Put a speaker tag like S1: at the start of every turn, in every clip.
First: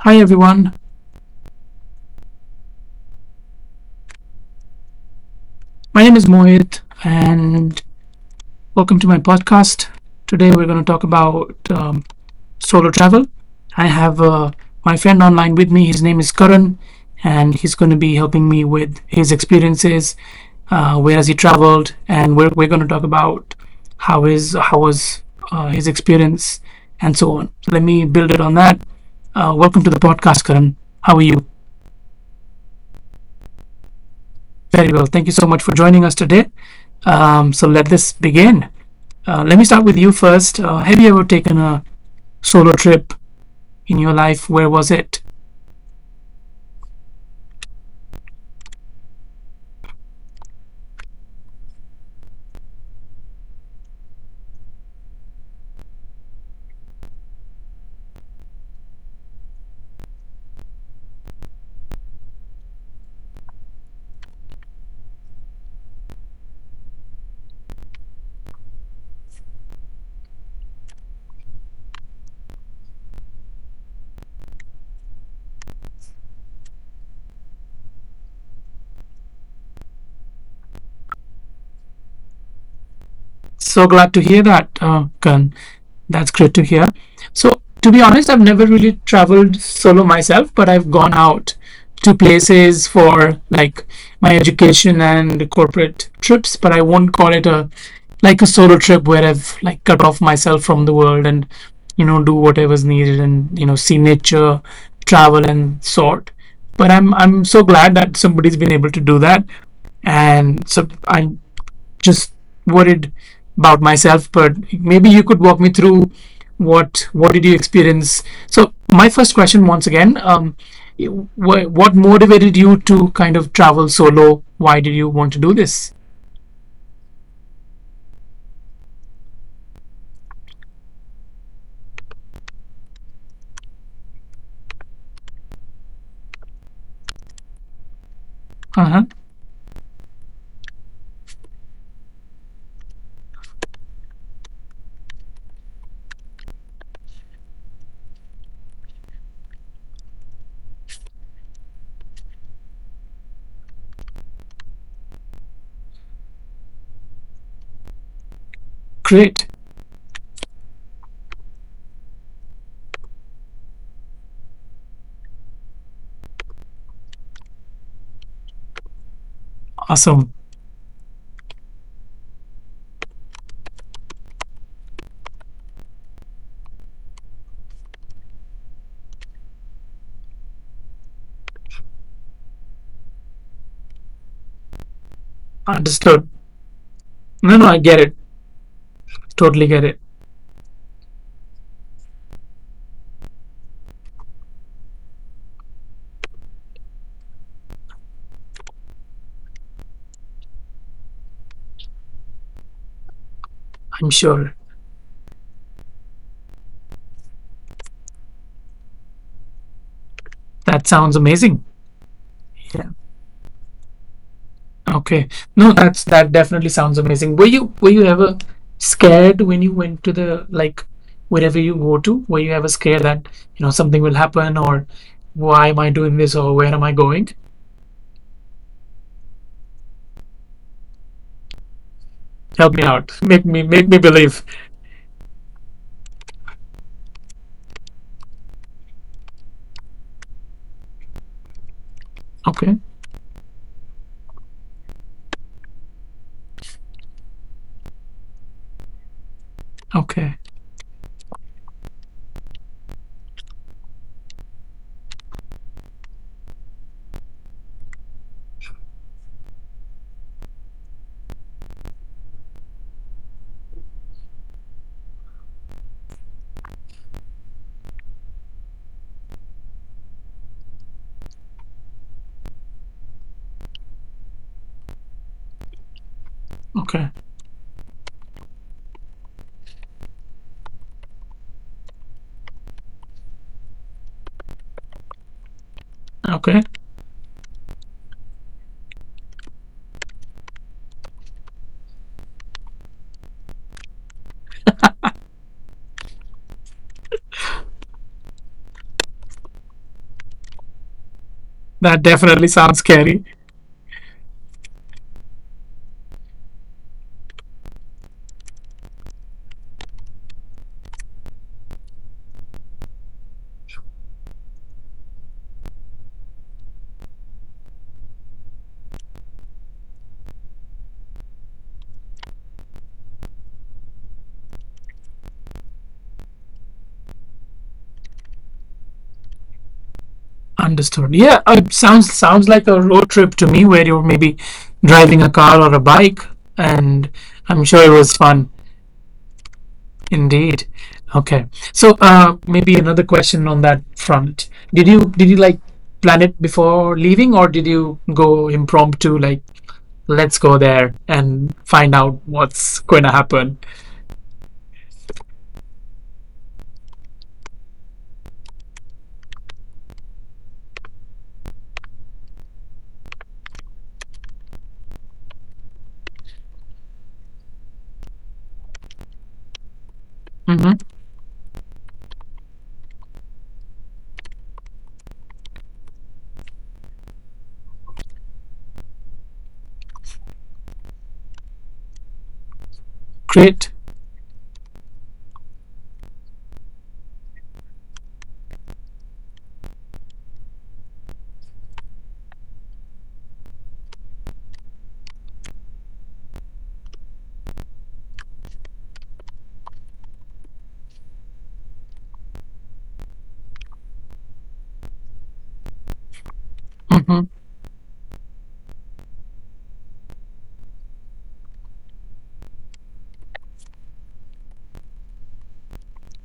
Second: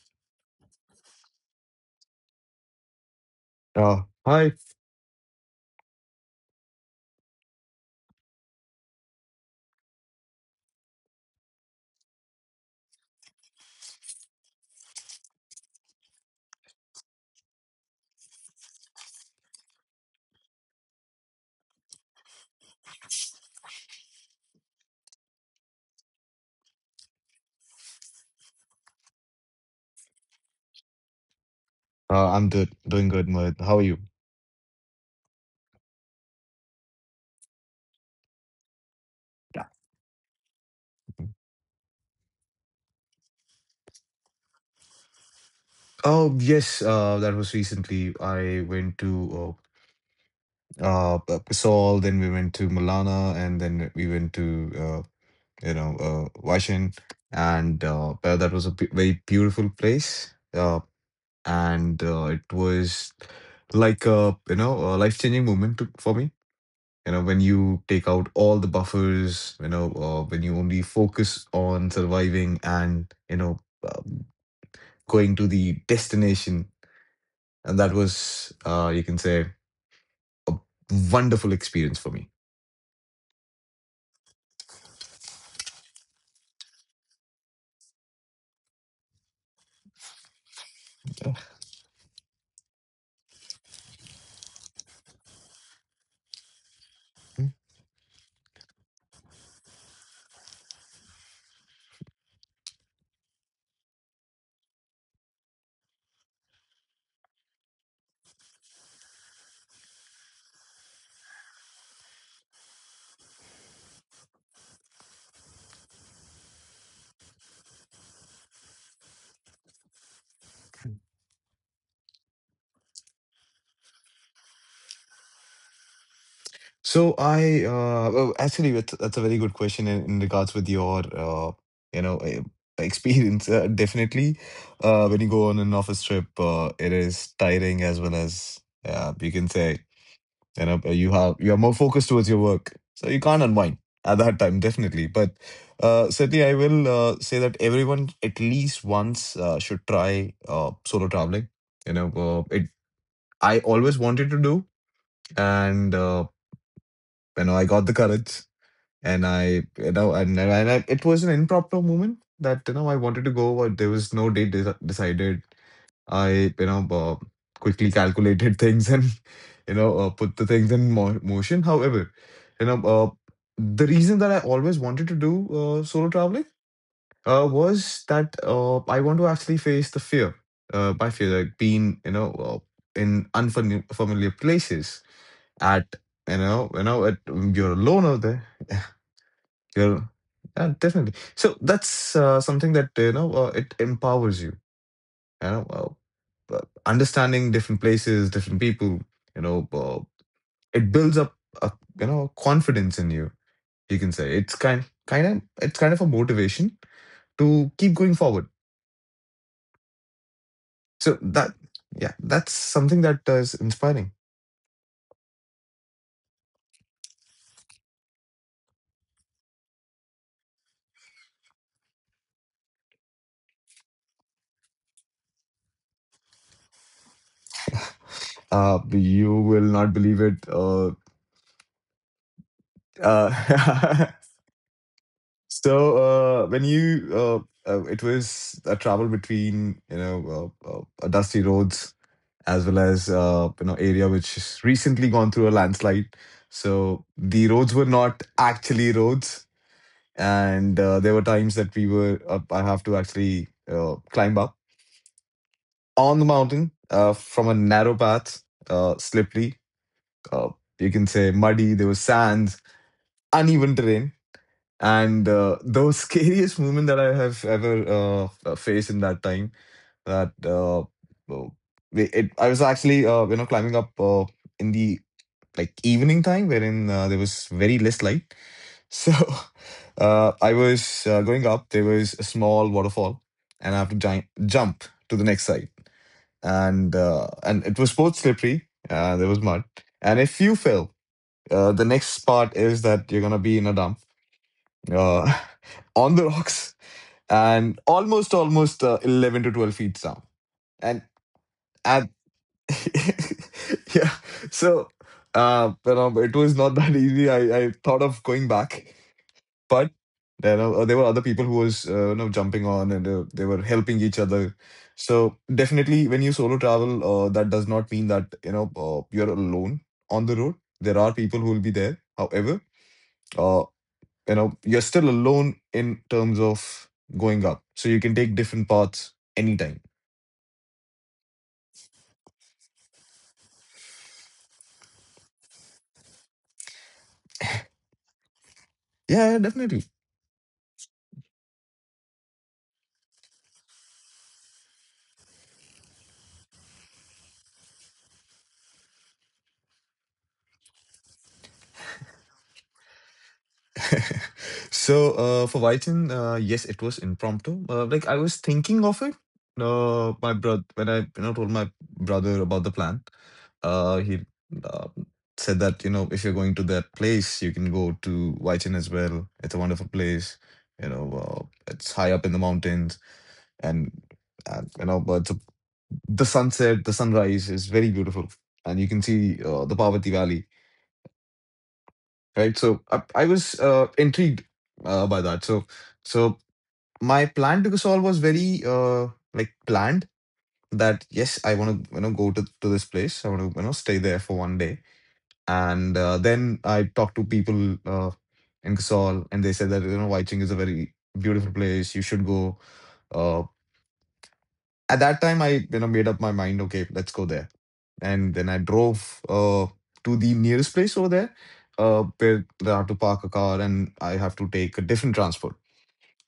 S1: Hi everyone,
S2: Hi.
S1: my name is Mohit and welcome to my podcast. Today we're going to talk about solo travel. I have my friend online with me, his name is Karan, and he's going to be helping me with his experiences, where has he traveled, and we're going to talk about how was his experience and so on. So let me build it on that. Welcome to the podcast, Karan. How are you?
S2: I'm do doing good, Mohit. How are you?
S1: Very well. Thank you so much for joining us today. So let this begin. Let me start with you first. Have you ever taken a solo trip in your life? Where was it?
S2: Oh, yes. That was recently. I went to Kasol, then we went to Milana, and then we went to Vaishyan, and that was a b very beautiful place. And it was like a you know a life-changing moment for me. You know, when you take out all the buffers, when you only focus on surviving and uh, going to the destination. And that was, you can say, a wonderful experience for me.
S1: So glad to hear that, Karan. That's great to hear. So, to be honest, I've never really traveled solo myself, but I've gone out to places for like my education and corporate trips, but I won't call
S2: Mhm.
S1: it a like a solo trip where I've like cut off myself from the world and you know do whatever's needed and you know see nature, travel and sort. But I'm so glad that somebody's been able to do that and so I just worried about myself, but maybe you could walk me through what did you experience. So my first question, once again, what motivated you to kind of travel solo? Why did you want to do this?
S2: So I, well, actually that's a very good question in regards with your you know eh, experience. Definitely, when you go on an office trip, it is tiring as well as
S1: Uh huh.
S2: you can say you know you are more focused towards your work, so you can't unwind at that time, definitely. But certainly I will say that everyone at least once should try solo traveling. It, I always wanted to do. And you know, I got the courage, and
S1: Great.
S2: I, you know, and I, it was an impromptu moment that, you know, I wanted to go, but there was no date decided. I, you know, quickly calculated things, and you know,
S1: Awesome.
S2: put the things in mo motion. However, you know, the reason that I always wanted to do solo traveling was that I want to actually face the fear. By fear, like being, you know, in unfamiliar places at,
S1: Understood.
S2: you know, at,
S1: No, no,
S2: you're
S1: I get
S2: alone
S1: it.
S2: out there.
S1: Totally get it.
S2: You're, yeah, definitely. So that's something that, you know, it empowers you, you know, uh, uh, understanding different places, different people. You know, it builds up a, you know, confidence in you. You
S1: I'm
S2: can say it's
S1: sure.
S2: kind of a motivation to keep going forward.
S1: That
S2: So
S1: sounds
S2: that,
S1: amazing.
S2: yeah, that's
S1: Yeah.
S2: something that is inspiring.
S1: Okay. No, that's that definitely sounds amazing. Were you ever scared when you went to the like wherever you go to? Were you ever scared that, you know, something will happen or why am I doing this or where am I going?
S2: You will not believe it.
S1: Help me out. Make me
S2: Uh,
S1: believe.
S2: so when you it was a travel between, you know, dusty roads as
S1: Okay.
S2: well as you know, area which has recently gone through a landslide. So the roads were not actually roads,
S1: Okay.
S2: and there were times that we were I have to actually climb up on the mountain from a narrow path, slippery. Uh, you can say muddy. There was sands, uneven terrain. And the scariest moment that I have ever faced in that time, that I was actually you know, climbing up in the like evening time, wherein
S1: Okay.
S2: there was very less light. So I was going up. There was a small waterfall, and I have to jump to the next side.
S1: Okay.
S2: And and it was both slippery. There was mud, and if you fell, the next part is that you're gonna be in a dump, uh, on the rocks. And almost 11 to 12 feet down and
S1: That
S2: at.
S1: definitely sounds scary.
S2: Yeah. So, you know, it was not that easy. I thought of going back, but you know, there were other people who was, you know, jumping on, and they were helping each other. So definitely, when you solo travel, that does not mean that, you know, you're alone on the road. There are people who will be there. However, uh, you know, you're still alone in terms of going up, so you can take different paths anytime.
S1: Understood. Yeah, sounds like a road trip to me where you're maybe driving a car or a bike and I'm sure it was fun.
S2: Yeah, yeah, definitely.
S1: Indeed. Okay. So maybe another question on that front. Did you like plan it before leaving, or did you go impromptu? Like, let's go there and find out what's going to happen.
S2: So, for Vyton, yes, it was impromptu. Like, I was thinking of it. My brother, when I, you know, told my brother about the plan, he uh, said that, you know, if you're going to that place, you can go to Vyton as well. It's a wonderful place.
S1: Mm-hmm.
S2: You know, it's high up in the mountains, and, and you know, but the sunset, the sunrise is very beautiful, and you can see the Parvati Valley, right? So I was
S1: Great.
S2: intrigued by that. So, my plan to Kasol was very like planned, that yes, I want to, you know, go to this place. I want to, you know, stay there for one day, and then I talked to people in Kasol, and they said that, you know, Waiching is a very beautiful place. You should go. Uh, at that time, I, you know, made up my mind. Okay, let's go
S1: Mm-hmm.
S2: there, and then I drove to the nearest place over there, where I have to park a car and I have to take a different transport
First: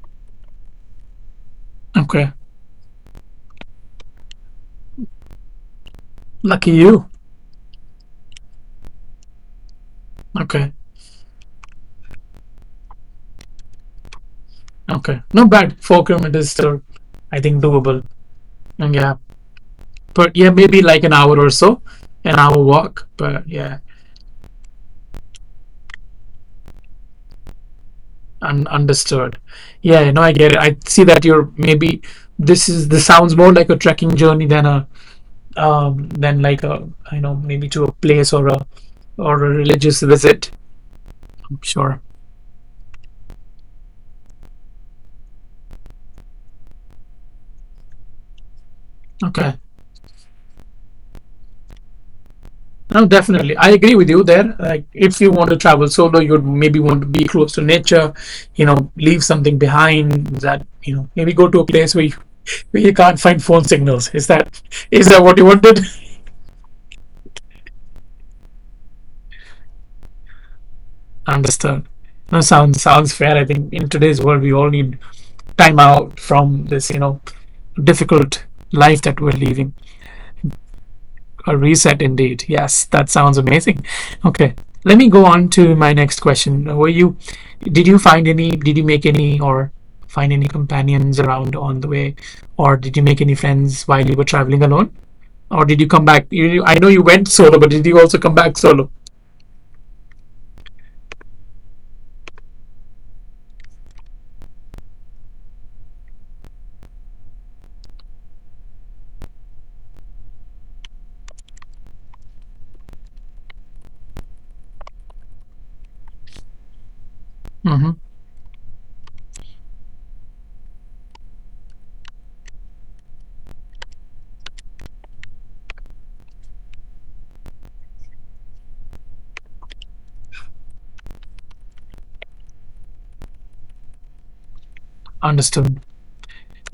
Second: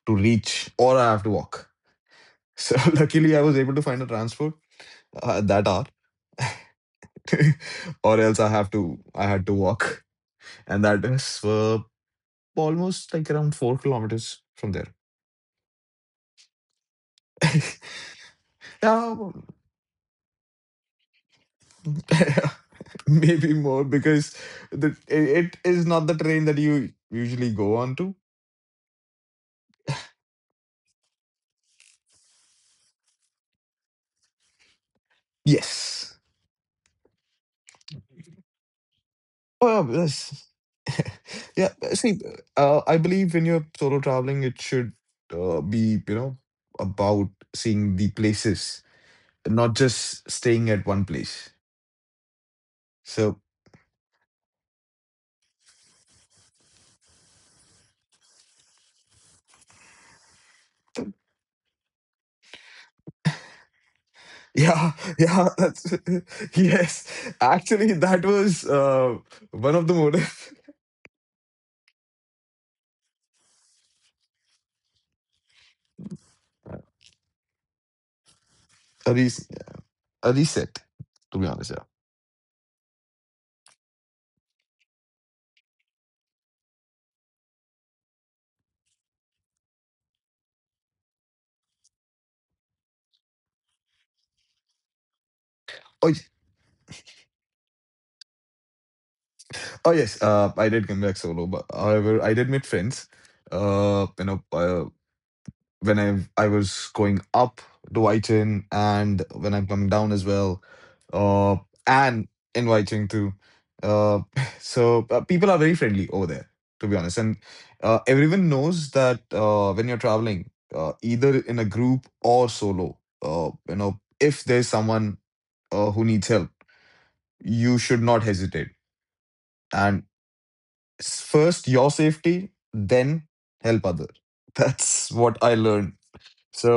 S2: to reach, or I have to walk.
S1: Okay.
S2: So luckily, I was able to find a transport at that hour,
S1: Lucky you.
S2: or else I had to walk,
S1: Okay.
S2: and that is almost like around 4 kilometers from there.
S1: Okay. Not bad. 4 kilometers still, I think, doable. And yeah.
S2: Yeah,
S1: But yeah, maybe like an hour or so, an hour walk. But
S2: maybe
S1: yeah.
S2: more because it is not the train that you usually go on to.
S1: Understood. Yeah, you know, I get it. I see that you're maybe this sounds more like a trekking journey than a
S2: Yes.
S1: than like a I know maybe to a place or a
S2: Well,
S1: religious
S2: yes.
S1: visit.
S2: Yeah.
S1: Sure.
S2: See, I believe when you're solo traveling, it should be, you know, about seeing the places,
S1: Okay.
S2: not just staying at one place.
S1: No,
S2: So
S1: definitely. I agree with you there. Like, if you want to travel solo, you'd maybe want to be close to nature, you know, leave something behind that, you know, maybe go to a place where you can't find phone signals. Is that
S2: yeah,
S1: is that what you
S2: yeah,
S1: wanted?
S2: that's yes. Actually, that was one of the motive.
S1: Understood. No, sounds fair. I think in today's world we all need time out from this, you know, difficult life
S2: a,
S1: that we're
S2: res-
S1: living.
S2: a reset. To be
S1: A
S2: honest, yeah.
S1: reset indeed. Yes, that sounds amazing. Okay. Let me go on to my next question. Were you did you find any did you make any or find any companions around on the way or did you make any friends while you were traveling alone? Or did you come
S2: Oh, y-
S1: back? You, I know you went solo, but did you also come back solo?
S2: oh yes. I did come back solo, but however, I did meet friends. You know, when I was going up to Whiten, and when I'm coming down as well, uh, and in Whiting too. Uh, so people are very friendly over there, to be honest. And
S1: Mm-hmm.
S2: everyone knows that, when you're traveling, either in a group or solo, you know, if there's someone who needs help, you should not hesitate. And first your safety, then help others. That's what I
S1: Understood.
S2: learned.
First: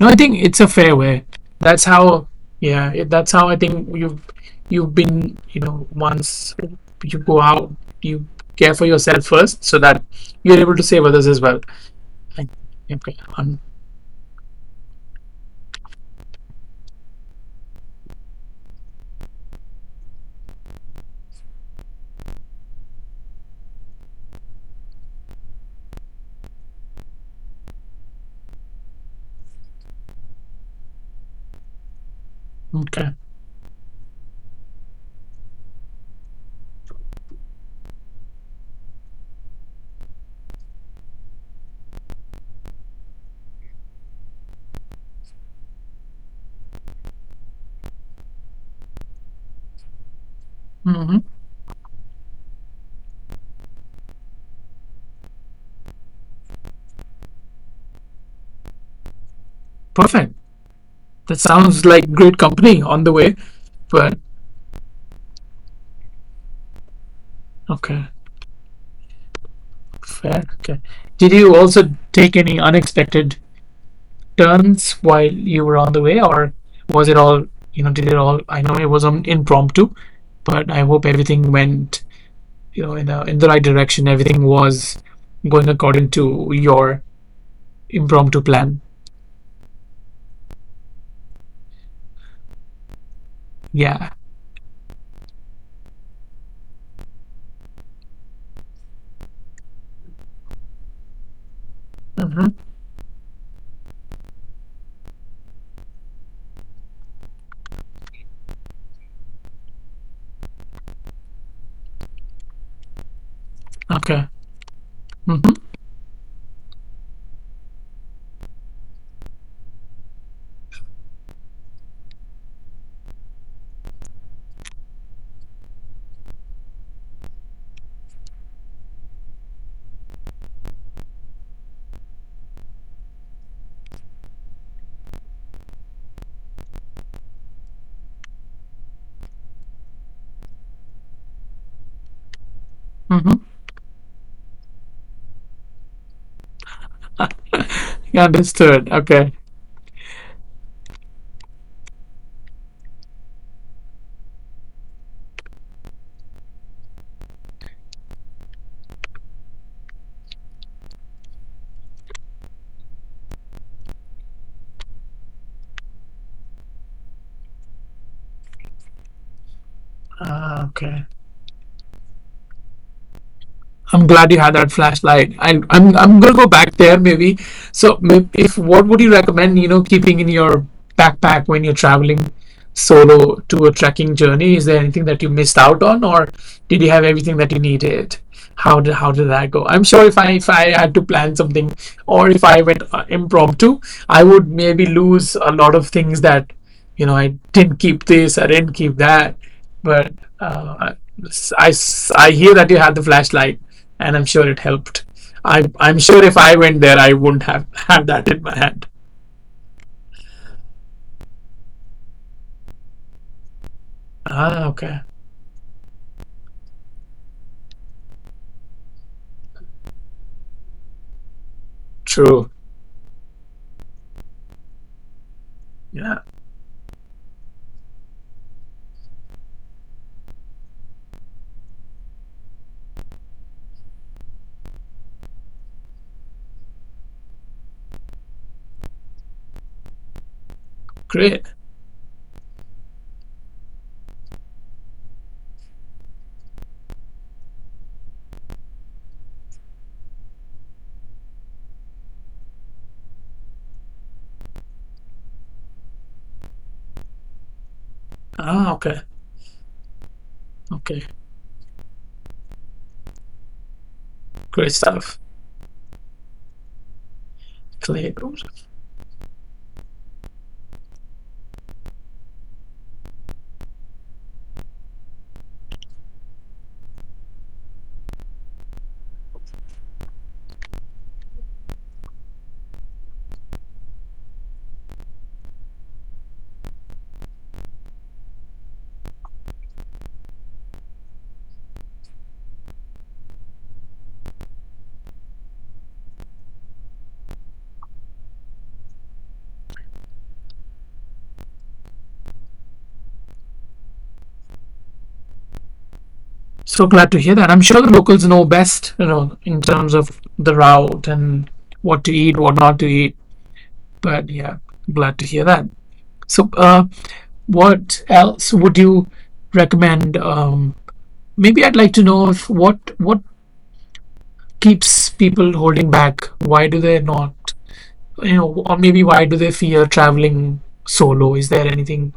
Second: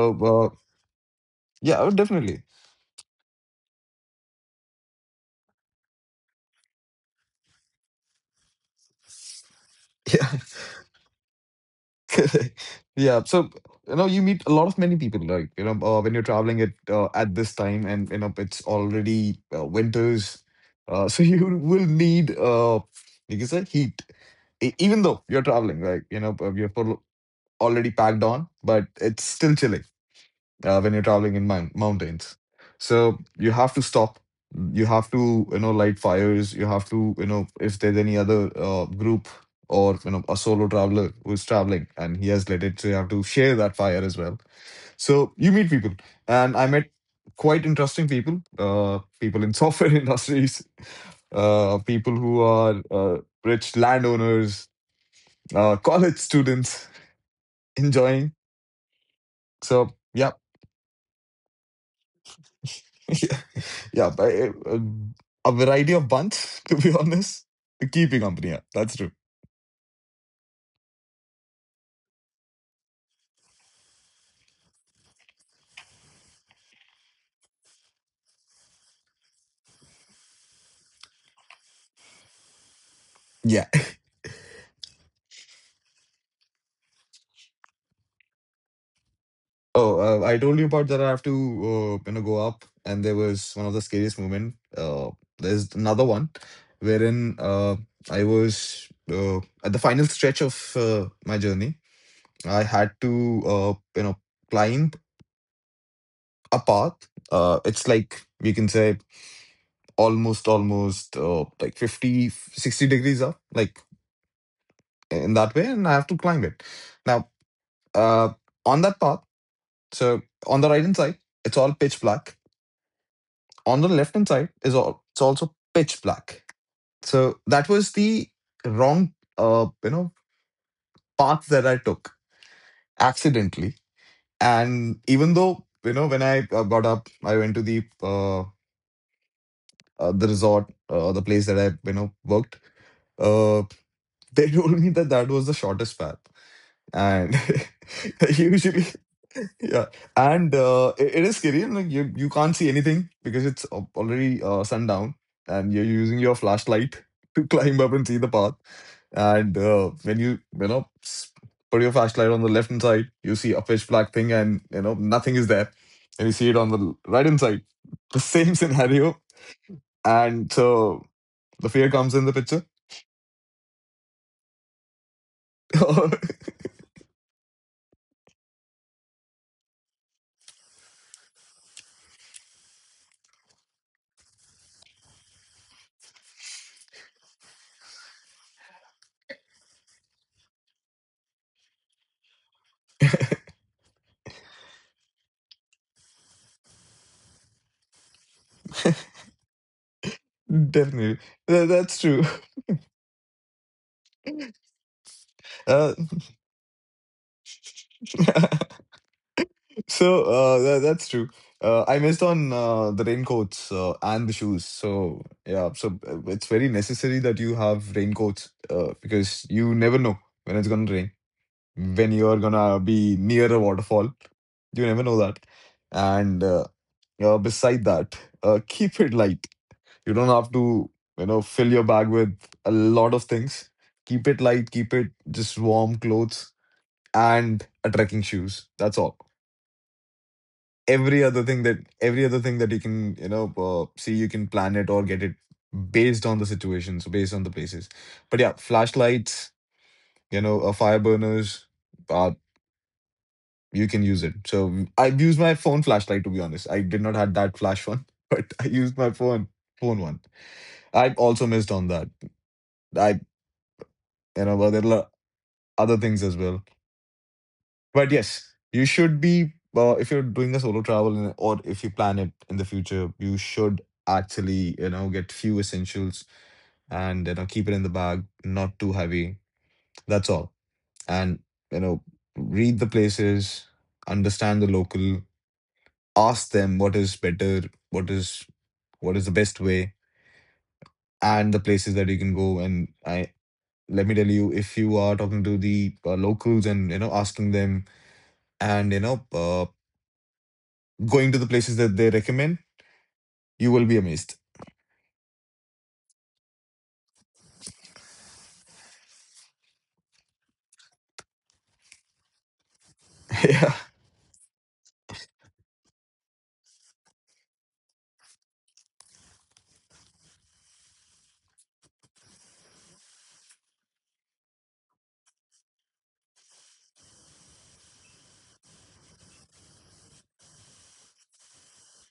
S1: No, I think it's a fair way.
S2: yeah,
S1: That's
S2: oh,
S1: how,
S2: definitely.
S1: yeah, it, that's how I think you've been, you know, once you go out, you care for yourself first, so that
S2: Yeah,
S1: you're able to save others as well. Like,
S2: correct.
S1: okay,
S2: Yeah, so you know, you meet a lot of many people, like, you know, when you're traveling at, at this time, and you know, it's already winters, so you will need, like you said, heat. Even though you're traveling, like, you know, you're already packed on, but it's still chilly when you're traveling in mountains.
S1: okay,
S2: So you have to stop. You have to, you know, light fires. You have to, you know, if there's any other group or, you know, a solo traveler who's traveling and he has lit it, so you have to share that fire as well. So you meet people, and I met quite interesting people. People in software industries,
S1: hmm,
S2: people who are rich landowners, college students enjoying. So
S1: perfect.
S2: yeah,
S1: That sounds like great company on the way,
S2: yeah,
S1: but
S2: but a variety of buns, to be honest, to
S1: okay,
S2: keep you company. Yeah, that's true.
S1: fair. Okay, did you also take any unexpected turns while you were on the way, or was it all you know? Did it all? I know it was impromptu, but I hope everything went you know in the right
S2: Yeah.
S1: direction. Everything was going according to your impromptu plan.
S2: Oh, I told you about that. I have to, you know, go up, and there was one of the
S1: Yeah.
S2: scariest moment. There's another one, wherein I was at the final stretch of my journey.
S1: Hmm.
S2: I had to, you know, climb a path. It's like, we can say almost like 50, 60 degrees up, like
S1: Okay.
S2: in that
S1: Mm-hmm.
S2: way, and I have to climb it. Now, uh, on that path, so on the right hand side, it's all pitch black. On the left hand side is all it's also pitch black. So that was the wrong, you know, path that I took accidentally. And even though, you know, when I, got up, I went to the resort, the place that I, you know, worked.
S1: Mm-hmm.
S2: Uh, they told me that that was the shortest path. And
S1: Yeah,
S2: usually
S1: understood. Okay.
S2: yeah. And it is scary, and like, you can't see anything because it's already sundown, and you're using your flashlight to climb up and see the path. And when you know, put your flashlight on the left hand side, you see a pitch black thing, and you know, nothing is there. And you see it on the right hand side, the same scenario. And
S1: Okay.
S2: so the fear comes in the picture.
S1: I'm glad you had that flashlight. I'm gonna go back there maybe. So, if what would you recommend? You know, keeping in your backpack when you're traveling solo tour trekking journey? Is there anything that you missed out on, or did you have everything that you needed? How did that go? I'm sure if I had to plan something, or if I went impromptu, I would maybe lose a lot of things that you know I didn't keep this, I didn't keep that. But uh,
S2: Definitely.
S1: I
S2: That's true.
S1: I hear that you had the flashlight, and I'm sure it helped. I'm
S2: uh,
S1: sure if I went there, I wouldn't have had that in my hand.
S2: So that's true. I missed on the raincoats and the
S1: Ah,
S2: shoes.
S1: okay.
S2: So yeah, so it's very necessary that you have raincoats because you never know when it's gonna rain, when you're
S1: True.
S2: gonna be near a waterfall. You never know that.
S1: Yeah.
S2: And uh, uh, beside that, Keep it light. You don't have to, fill your bag with a lot of things. Keep it light. Keep it just warm clothes and a trekking shoes. That's all.
S1: Great.
S2: Every other thing that you can, see, you can plan it or get it based on the situation, so based on the places. But yeah, flashlights, fire burners, uh, you can use it. So I've used my phone flashlight, to be honest. I did not have that flash one, but I
S1: Ah, okay.
S2: used my phone one.
S1: Okay,
S2: I also missed on that. I you know
S1: great
S2: But there are
S1: stuff.
S2: other things as well.
S1: Clay.
S2: But yes, you should be, if you're doing a solo travel, or if you plan it in the future, you should actually, get few essentials and, keep it in the bag, not too heavy. That's all. And you know Read the places, understand the local, ask them what is better, what is what is the best way, and the places that you can go. And I Let me tell you, if you are talking to the locals and, asking them, and you know going to the places that they recommend, you will be amazed.
S1: So glad to hear that. I'm sure the locals know best, you know, in terms of the route and what to eat, what not to eat.
S2: Yeah.
S1: But yeah, glad to hear that. So, what else would you recommend? Maybe I'd like to know if what keeps people holding back. Why do they not, you know, or maybe why do they fear traveling solo? Is there anything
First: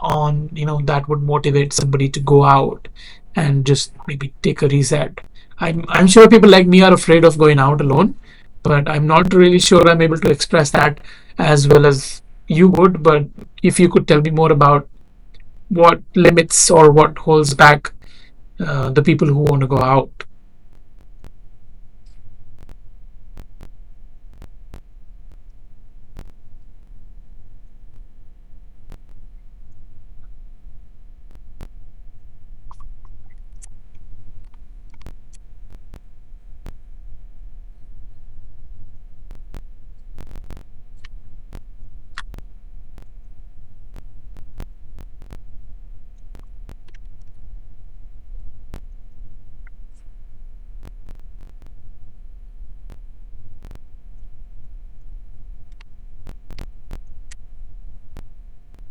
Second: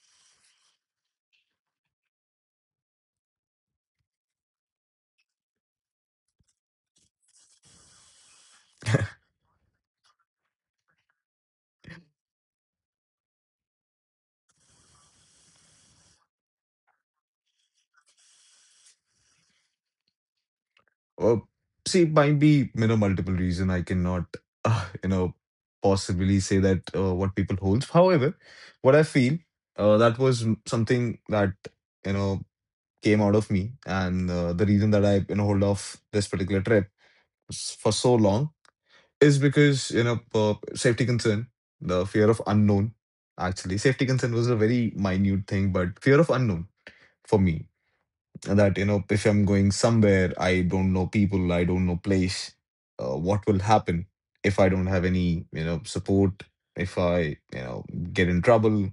S1: on you know that would motivate somebody to go out and just maybe take a reset. I'm sure people like me are afraid of going out alone but I'm not really sure I'm able to express that as well as you would but if you could tell me more about what limits or what holds back the people who want to go out.
S2: Well, see, it might be, you know, multiple reason I cannot, uh, you know, possibly say that what people holds. However, what I feel, that was something that, you know, came out of me. And the reason that I, you know, hold off this particular trip for so long is because, safety concern, the fear of unknown, actually. Safety concern was a very minute thing, but fear of unknown, for me, that, you know, if I'm going somewhere, I don't know people, I don't know place, what will happen if I don't have any, you know, support, if I you know get in trouble.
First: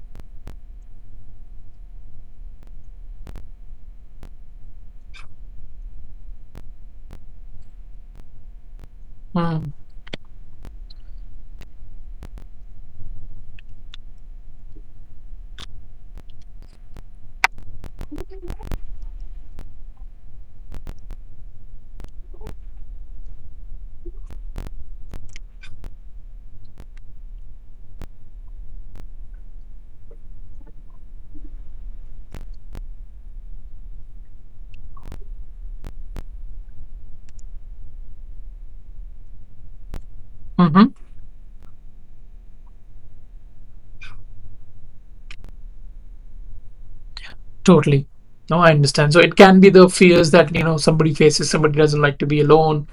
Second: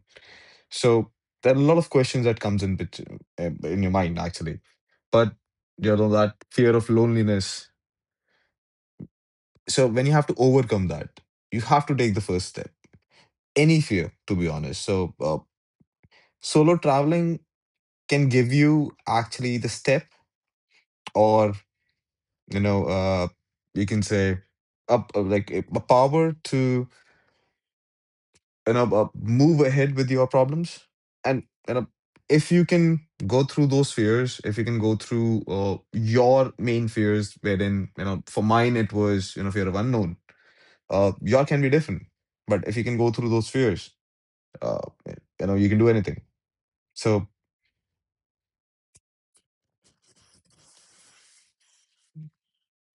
S2: So there are a lot of questions that comes in your mind actually. But, you know, that fear of loneliness, so when you have to overcome that, you have to take the first step, any fear, to be honest. So solo traveling can give you actually the step or, you know uh you can say up like a power to you know, move ahead with your problems. And, you know, if you can go through those fears, if you can go through, your main fears, wherein, you know, for mine it was, you know, fear of unknown,
S1: Mm-hmm.
S2: your can be different. But if you can go through those fears, uh you can do anything. So
S1: Totally. No, I understand. So it can be the fears that, you know, somebody faces, somebody doesn't like to be alone,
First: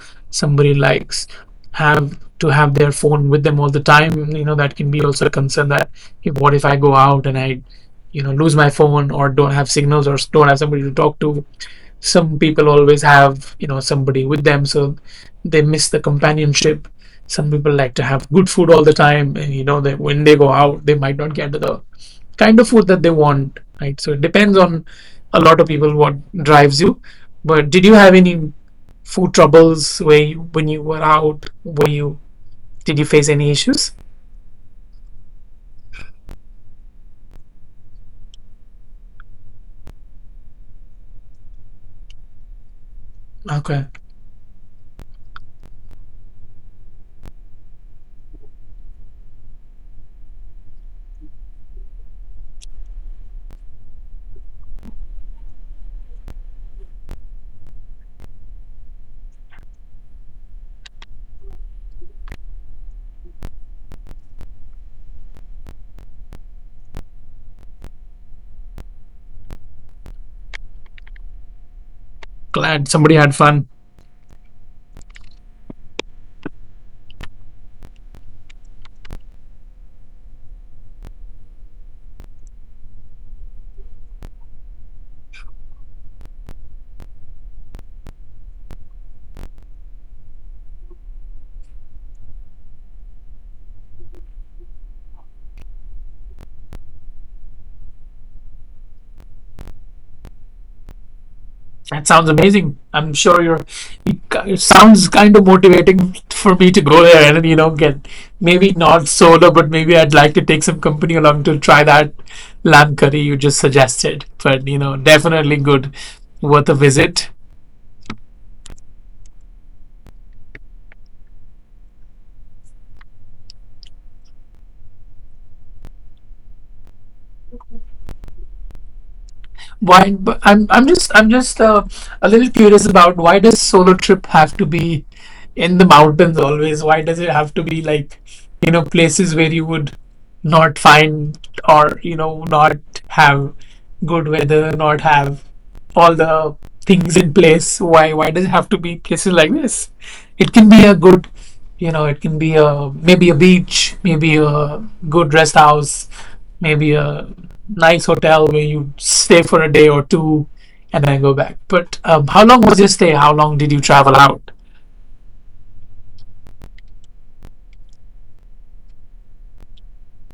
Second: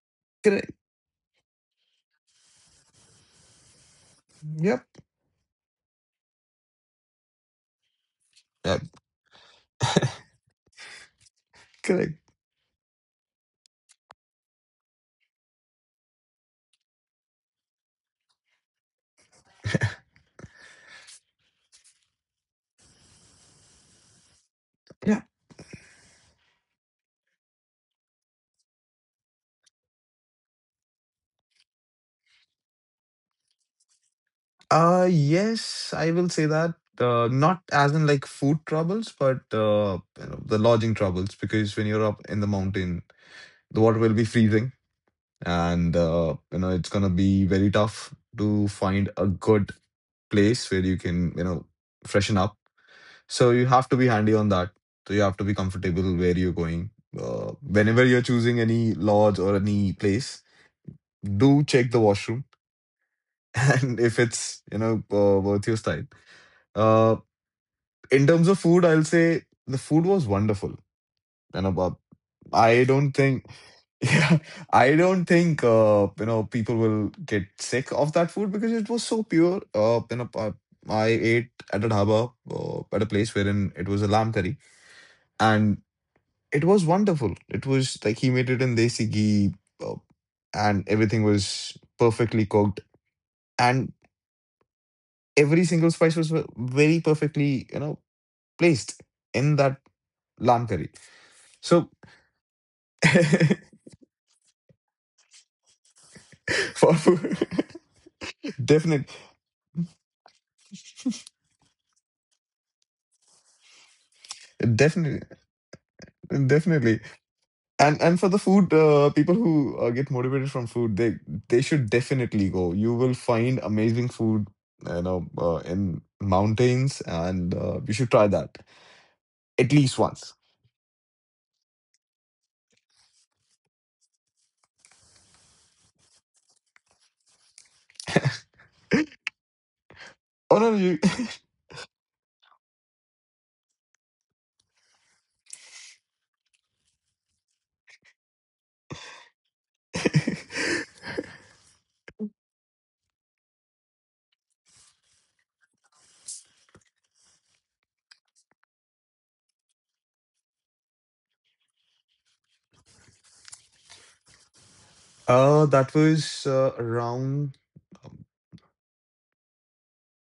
S2: correct.
S1: somebody likes have to have their phone with them all the time. You know, that
S2: Yep.
S1: can be also a concern that if, what if I go out and you know, lose my
S2: uh,
S1: phone or don't have signals or don't have somebody to talk to.
S2: Correct.
S1: Some people always have, you know, somebody with them, so they miss the companionship. Some people like to have good food all the time, and you know, they when they go out, they might not get the kind of food that they want, right? So it depends on
S2: Yeah.
S1: a lot of people what drives you. But did you have any food troubles where you, when you were out? Were you did you face any issues?
S2: Yes, I will say that. Not as in like food troubles, but, you know, the lodging troubles, because when you're up in the mountain, the
S1: Okay,
S2: water will be freezing, and, you know, it's gonna be very tough to find a good place where you can, you know, freshen up. So you have to be handy on that. So you have to be comfortable where you're going. Whenever you're choosing any lodge or any place, do check the washroom, and if it's, worth your style. Uh, in terms of food, I'll say the food was wonderful. You know, Bob, I
S1: glad
S2: don't
S1: somebody had
S2: think,
S1: fun.
S2: yeah, I don't think, you know, people will get sick of that food because it was so pure. You know, I ate at a dhaba at a place wherein it was a lamb curry, and it was wonderful. It was like he made it in desi ghee, uh, and everything was perfectly cooked, and every single spice was very perfectly, you know, placed in that lamb curry. So
S1: That sounds amazing. I'm sure you're. It sounds kind of motivating for me to
S2: for
S1: go there and
S2: food.
S1: you know get maybe
S2: definitely,
S1: not solo, but maybe I'd like to take some company along to try that lamb curry you just suggested. But you know,
S2: definitely,
S1: definitely good, worth a
S2: definitely.
S1: visit.
S2: And for the food, people who, get motivated from food, they should definitely go. You will find amazing food, you know, in mountains, and you should try that at least
S1: Why?
S2: once.
S1: But I'm just a little curious about why does solo trip have to be in the mountains always? Why does it have to be like you know places where you would
S2: Oh no,
S1: not
S2: you.
S1: find or you know not have good weather, not have all the things in place? Why does it have to be places like this? It can be a good you know it can be a maybe a beach, maybe a good rest house maybe a nice hotel where you stay for a day or two and then go back. But how long was your stay? How long did you travel out?
S2: That was, uh, around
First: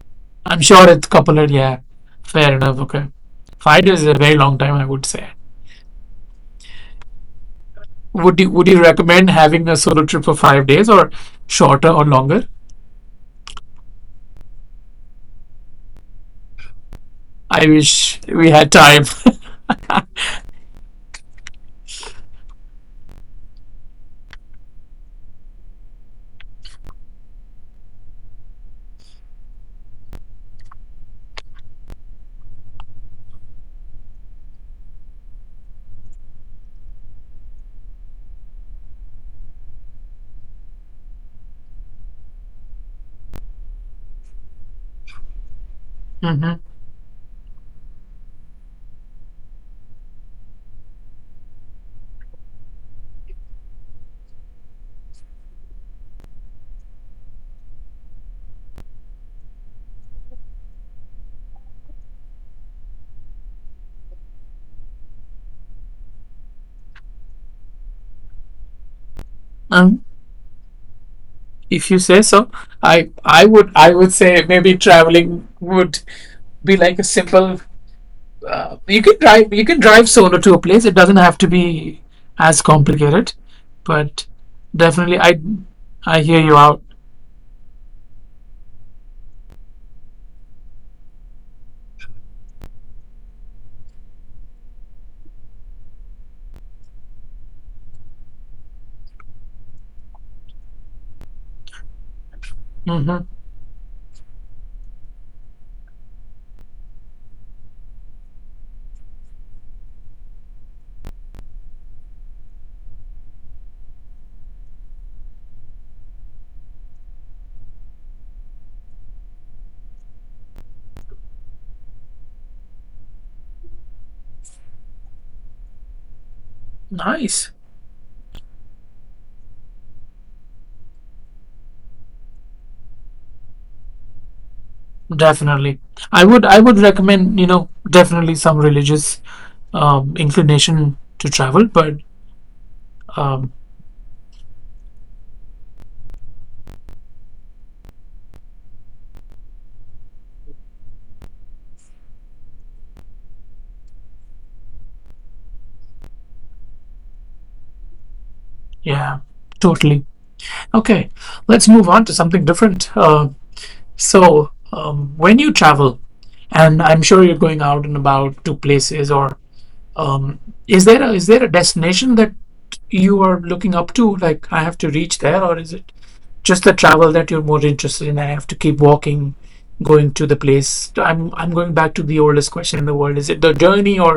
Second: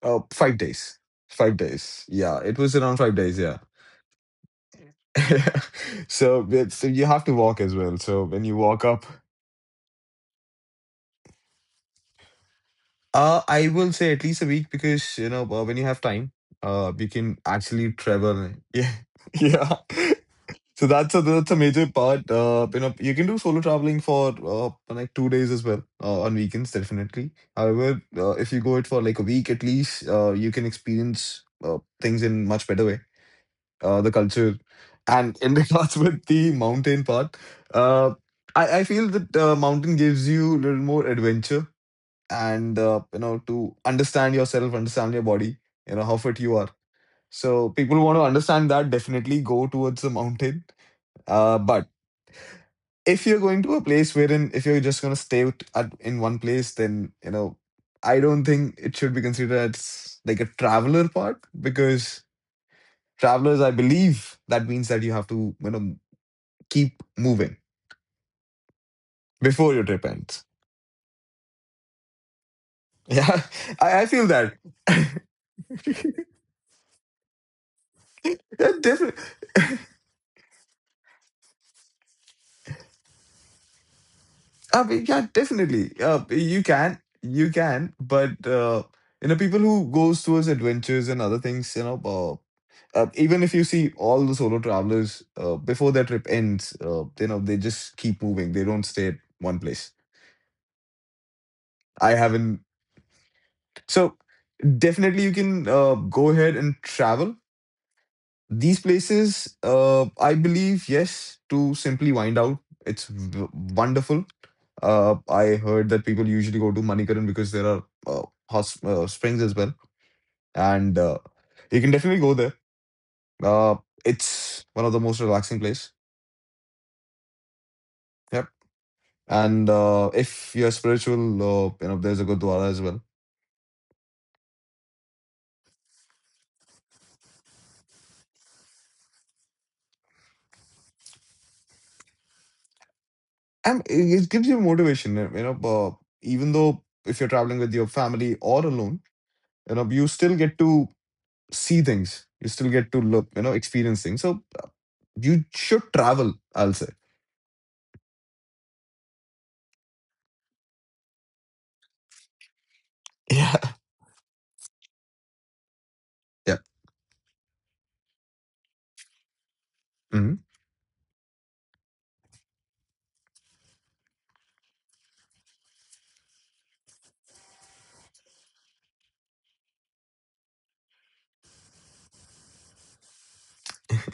S2: uh five
S1: I'm sure
S2: days.
S1: it's a couple of
S2: five
S1: yeah.
S2: days, yeah,
S1: Fair
S2: it was
S1: enough.
S2: around
S1: Okay,
S2: five days, yeah.
S1: 5 days is a very long time, I would say.
S2: so it's, so you have to walk as well, so
S1: Would
S2: when
S1: you
S2: you
S1: would you
S2: walk up.
S1: recommend having a solo trip for 5 days or shorter or longer?
S2: I will say at least a week, because, when you have time, you can
S1: I
S2: actually
S1: wish we
S2: travel.
S1: had
S2: Yeah,
S1: time.
S2: yeah. So that's a major part. You know, you can do solo traveling for like 2 days as well, on weekends, definitely. However, if you go it for like a week at least, you can experience, things in much better way. The culture, and in regards with the mountain part, uh, I feel that, mountain gives you a little more adventure, and, you know, to understand yourself, understand your body, you know, how fit you
S1: Hmm.
S2: are. So people who want to understand that, definitely go towards the mountain. But if you're going to a place wherein, if you're just going to stay in one place, then, you know, I don't think it should be considered as like a traveler part, because travelers, I believe, that means that you have to, you know, keep moving before your
S1: Um,
S2: trip ends.
S1: if you say so, I
S2: yeah.
S1: I would I
S2: I
S1: would
S2: feel
S1: say
S2: that.
S1: maybe
S2: yeah,
S1: traveling would be like a simple. You can
S2: definitely.
S1: drive. You can drive solo to a place. It doesn't have to be as complicated, but
S2: I mean,
S1: definitely,
S2: yeah, definitely.
S1: I hear you
S2: You
S1: out.
S2: can, but, people who goes towards adventures and other things, you know, even if you see all the solo travelers, before their trip ends, you know, they just keep moving. They don't stay at one place. I haven't.
S1: Hmm.
S2: So definitely, you can, go ahead and travel. These places, I believe, yes, to simply wind out. It's wonderful. I heard that people usually go to Manikaran because there are, hot springs as well, and, you can definitely go there. Uh, it's one of the most relaxing place.
S1: Nice.
S2: Yep. And, if you're spiritual, you know, there's a gurdwara as well,
S1: Definitely, I would. I would recommend. You know, definitely some religious inclination to travel, but um,
S2: and it gives you motivation. You know, even though if you're traveling with your family or alone, you know, you still get to see things. You still get to look, you know, experience things. So, you should travel, I'll say.
S1: yeah, totally. Okay, let's move on to something different.
S2: Yeah.
S1: So, when you travel,
S2: Yeah.
S1: and I'm sure you're going out and about to places or Um,
S2: Hmm.
S1: is there a destination that you are looking up to? Like I have to reach there, or is it just the travel that you're more interested in? I have to keep walking, going to the place. I'm going back to the oldest question in the world: is it the journey or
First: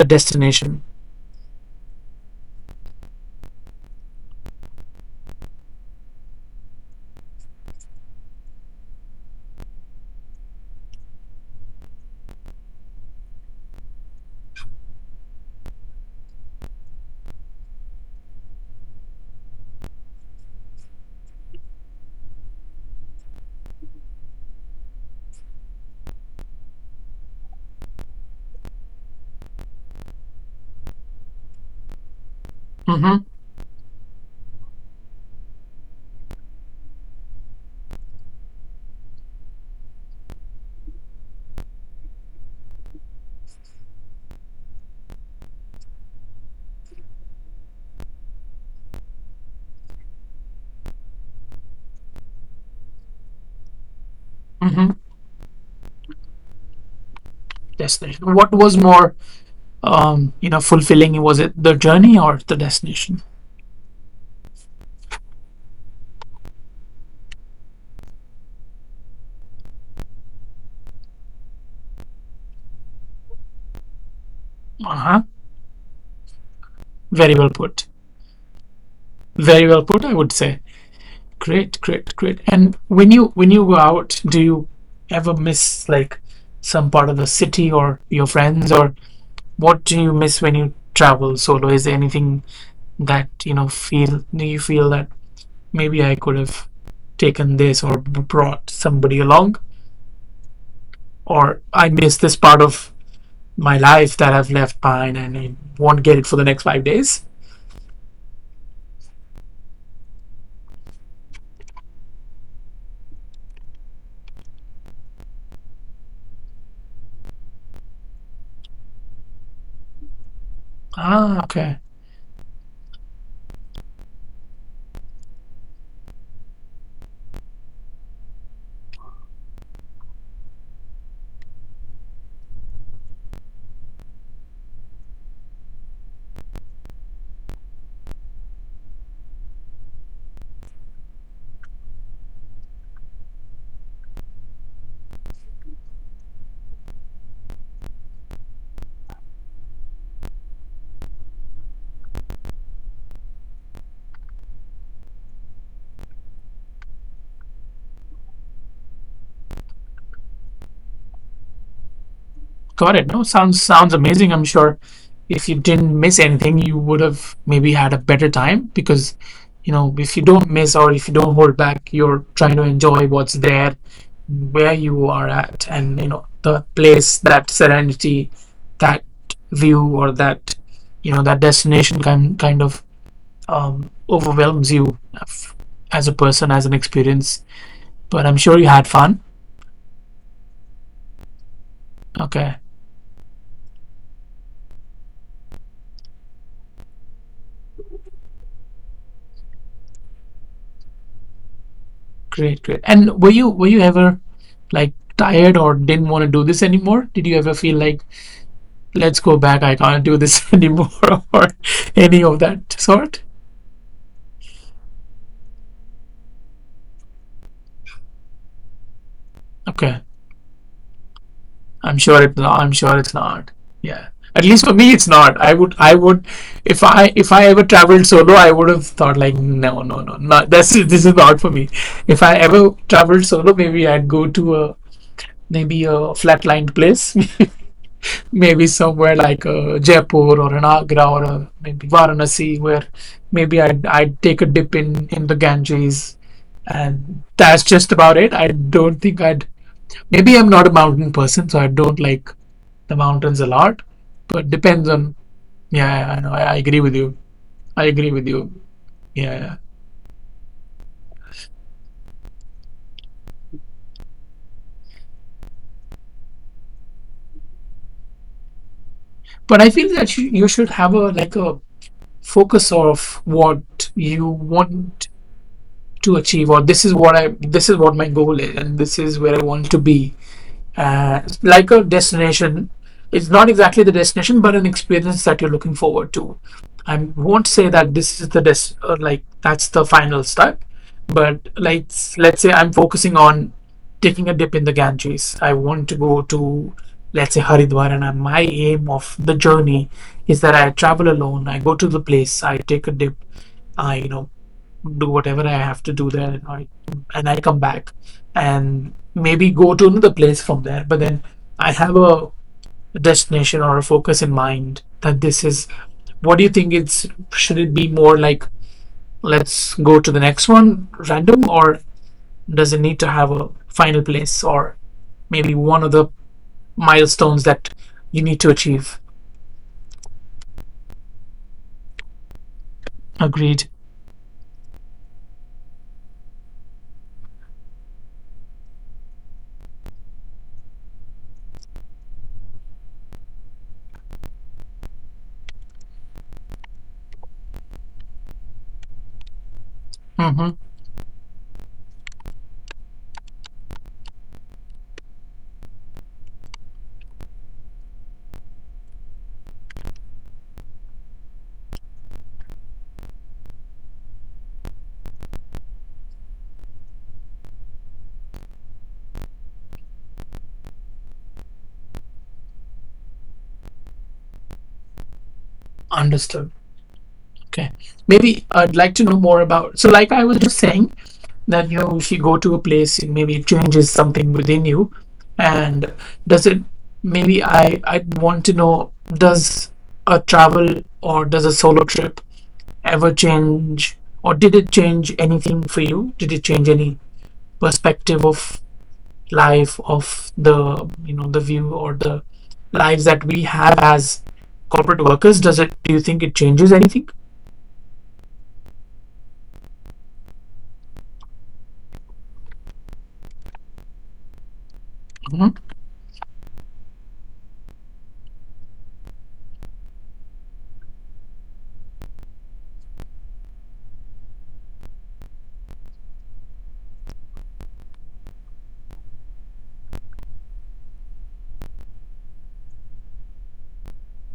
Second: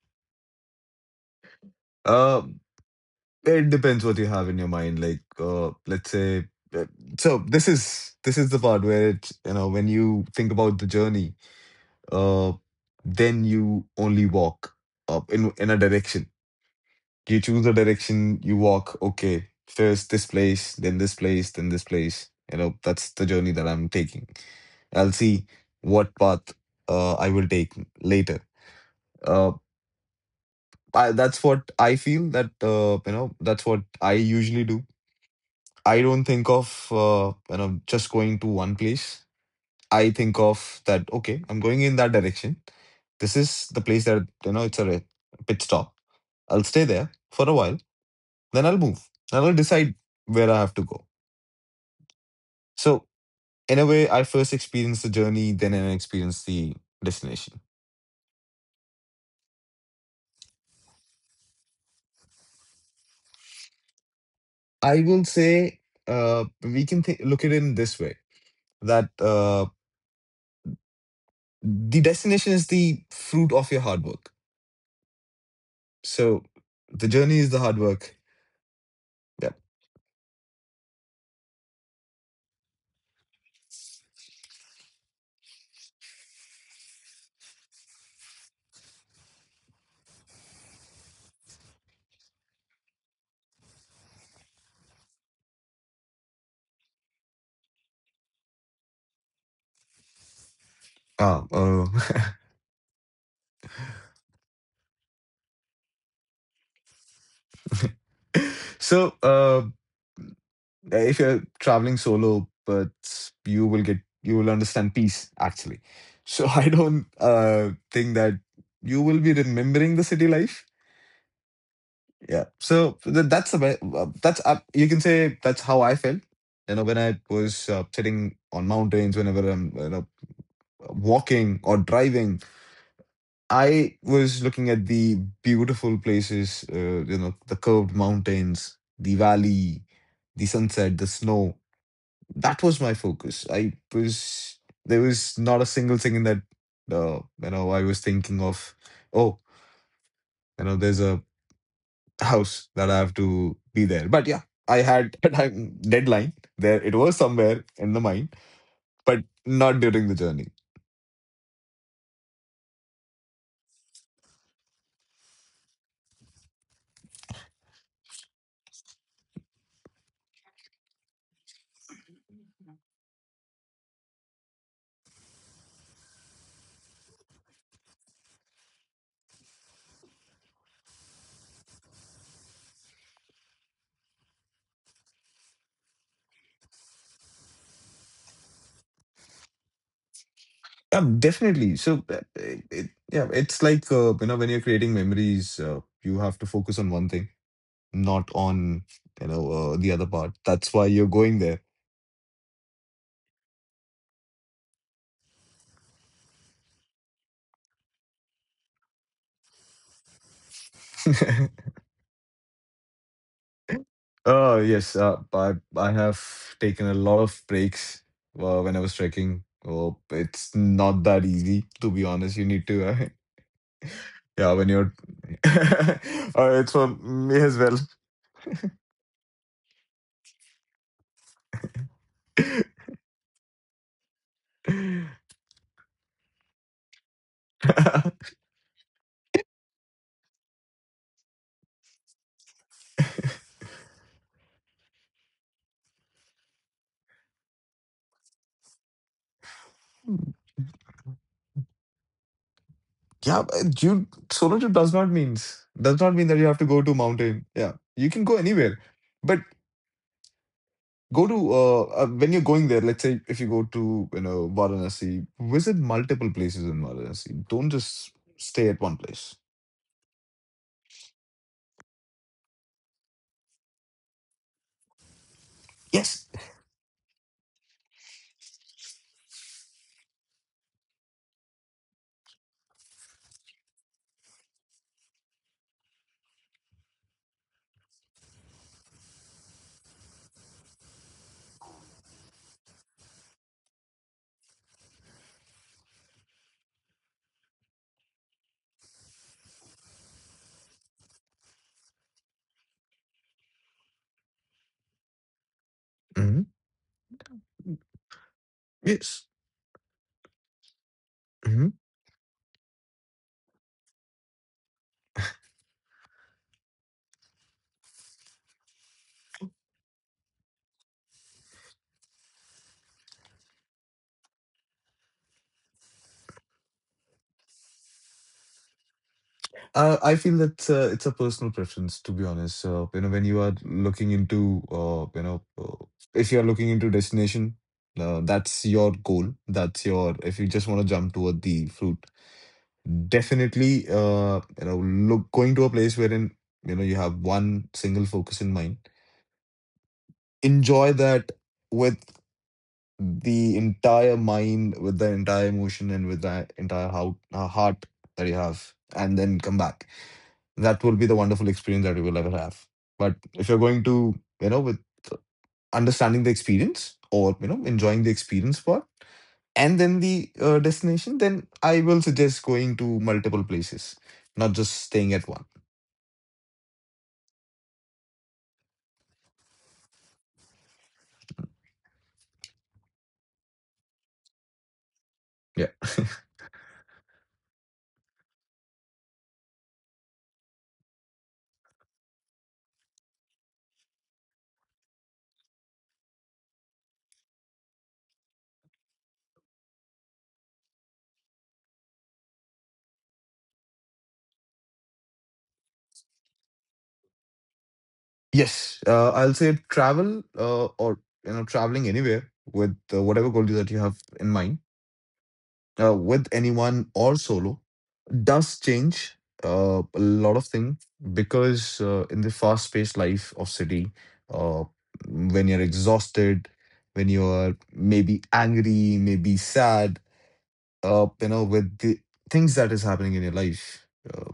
S1: the destination?
S2: Uh, it depends what you have in your mind. Like, let's say, uh, so this is the part where it, you know, when you think about the journey, uh, then you only walk up in a direction. You choose the direction, you walk, okay, first this place, then this place, then this place. You know, that's the journey that I'm taking. I'll see what path, I will take later. Uh, that's what I feel that, you
S1: Mm-hmm.
S2: know, that's what I usually do. I don't think of, you know, just going to one place. I think of that, okay, I'm going in that direction. This is the place that, you know, it's a pit stop. I'll stay there for a while. Then I'll move. And I'll decide where I have to go. So, in a way, I first
S1: Mm-hmm.
S2: experience the journey, then I experience the destination.
S1: Destination. What was more, you know, fulfilling? Was it the journey or the destination?
S2: I will say, we can look at it in this way, that, the destination is the fruit of your hard work.
S1: Uh huh.
S2: So, the
S1: Very
S2: journey is
S1: well
S2: the hard
S1: put.
S2: work. Yeah.
S1: Very well put, I would say. Great, great, great. And when you go out, do you ever miss like some part of the city or your friends or what do you miss when you travel solo? Is there anything that you know feel do you feel that maybe I could have taken this or brought somebody along
S2: Ah,
S1: or I miss this part of my life that I've left behind and I won't get it for the next 5 days?
S2: so, If you're traveling solo, but you will understand peace actually. So I don't think that you will be remembering the city life.
S1: Ah, okay.
S2: Yeah. So that's the that's, you can say that's how I felt. You know, when I was, sitting on mountains, whenever I'm, you know, walking or driving, I was looking at the beautiful places. You know, the curved mountains, the valley, the sunset, the snow, that was my focus. I was There was not a single thing in that, you know, I was thinking of. Oh, you know, there's a house that I have to be there. But yeah, I had a time deadline there. It was somewhere in the mind, but not during the journey.
S1: Got it. No, sounds amazing. I'm sure if you didn't miss anything, you would have maybe had a better time because, you know, if you don't miss or if you don't hold back, you're trying to enjoy what's there, where you are at, and you know the place, that serenity, that view, or that you know that destination kind of overwhelms you as a person, as an experience. But I'm sure you had fun.
S2: Definitely. So,
S1: Okay.
S2: yeah, it's like, you know, when you're creating memories, you have to focus on one thing, not on, the other part. That's why you're going there.
S1: Great, great. And were you ever like tired or didn't want to do this anymore? Did you ever feel like, let's go back, I can't do this anymore or any of that sort?
S2: Oh, yes. I have taken a lot of breaks, when I was trekking. Oh,
S1: Okay.
S2: it's not that easy, to be
S1: I'm sure
S2: honest. You
S1: it
S2: need
S1: not. I'm
S2: to,
S1: sure it's not. Yeah.
S2: yeah,
S1: At
S2: when
S1: least for
S2: you're.
S1: me it's not. I would I would,
S2: uh, it's for
S1: if I
S2: me
S1: if I
S2: as
S1: ever
S2: well.
S1: traveled solo, I would have thought like no no no not that's this is not for me. If I ever traveled solo, maybe I'd go to a maybe a flatlined place maybe somewhere like Jaipur or an Agra or maybe Varanasi, where maybe I'd take a dip in the Ganges. And that's just about it. I don't think I'd. Maybe I'm not a mountain person, so I don't like the
S2: Yeah,
S1: mountains a
S2: but
S1: lot.
S2: you
S1: But
S2: solo trip
S1: depends on.
S2: does
S1: Yeah,
S2: not
S1: yeah, I
S2: mean that
S1: know.
S2: you have
S1: I
S2: to go
S1: agree
S2: to
S1: with you.
S2: mountain. Yeah,
S1: I
S2: you
S1: agree
S2: can
S1: with
S2: go
S1: you.
S2: anywhere, but
S1: Yeah, yeah.
S2: go to when you're going there. Let's say if you go to, you know, Varanasi, visit multiple places in Varanasi. Don't just stay at one place.
S1: But I feel that you should have a like a focus of what you want to
S2: Yes.
S1: achieve, or this is what I. This is what my goal is, and this is where I want to be like a destination. It's not exactly the destination, but an experience that you're looking forward to. I won't say that this is the des- or like that's the final step, but like let's say I'm focusing on taking a dip in the Ganges. I want to go to let's say Haridwar, and my aim of the journey is that I travel alone. I go to the place, I take a dip, I do whatever I have to do there,
S2: Mhm.
S1: and I come back and
S2: Yes.
S1: maybe go to another place from there. But then
S2: Mhm.
S1: I have a destination or a focus in mind that this is. What do you think? It's should it be more like let's go to the next one random, or does it need to have a final place or maybe one of the milestones that you need to achieve?
S2: I feel that it's a personal preference, to be honest. You know, when you are
S1: Agreed.
S2: looking into, you know, If you are looking into destination, that's your goal. That's your. If you just want to jump toward the fruit, definitely, look, going to a place wherein, you know, you have one single focus in mind.
S1: Mm-hmm.
S2: Enjoy that with the entire mind, with the entire emotion, and with the entire how, heart that you have, and then come back. That will be the wonderful experience that you will ever have. But if you're going to, you know, with understanding the experience, or you know, enjoying the experience part, and then the destination, then I will suggest going to multiple places, not just staying at one.
S1: Understood. Okay. Maybe I'd like to know more about. So, like I was just saying, then you if you go to a place maybe it changes something within you
S2: Yeah.
S1: and does it maybe I want to know does a travel or does a solo trip ever change or did it change anything for you? Did it change any perspective of life of the you know the view or the lives that we have as corporate workers? Does it, do you think it changes anything?
S2: Yes, I'll say travel or you know, traveling anywhere with whatever goal that you have in mind,
S1: Mm-hmm.
S2: with anyone or solo, does change a lot of things. Because in the fast paced life of city, uh, when you're exhausted, when you're maybe angry, maybe sad, you know, with the things that is happening in your life, uh,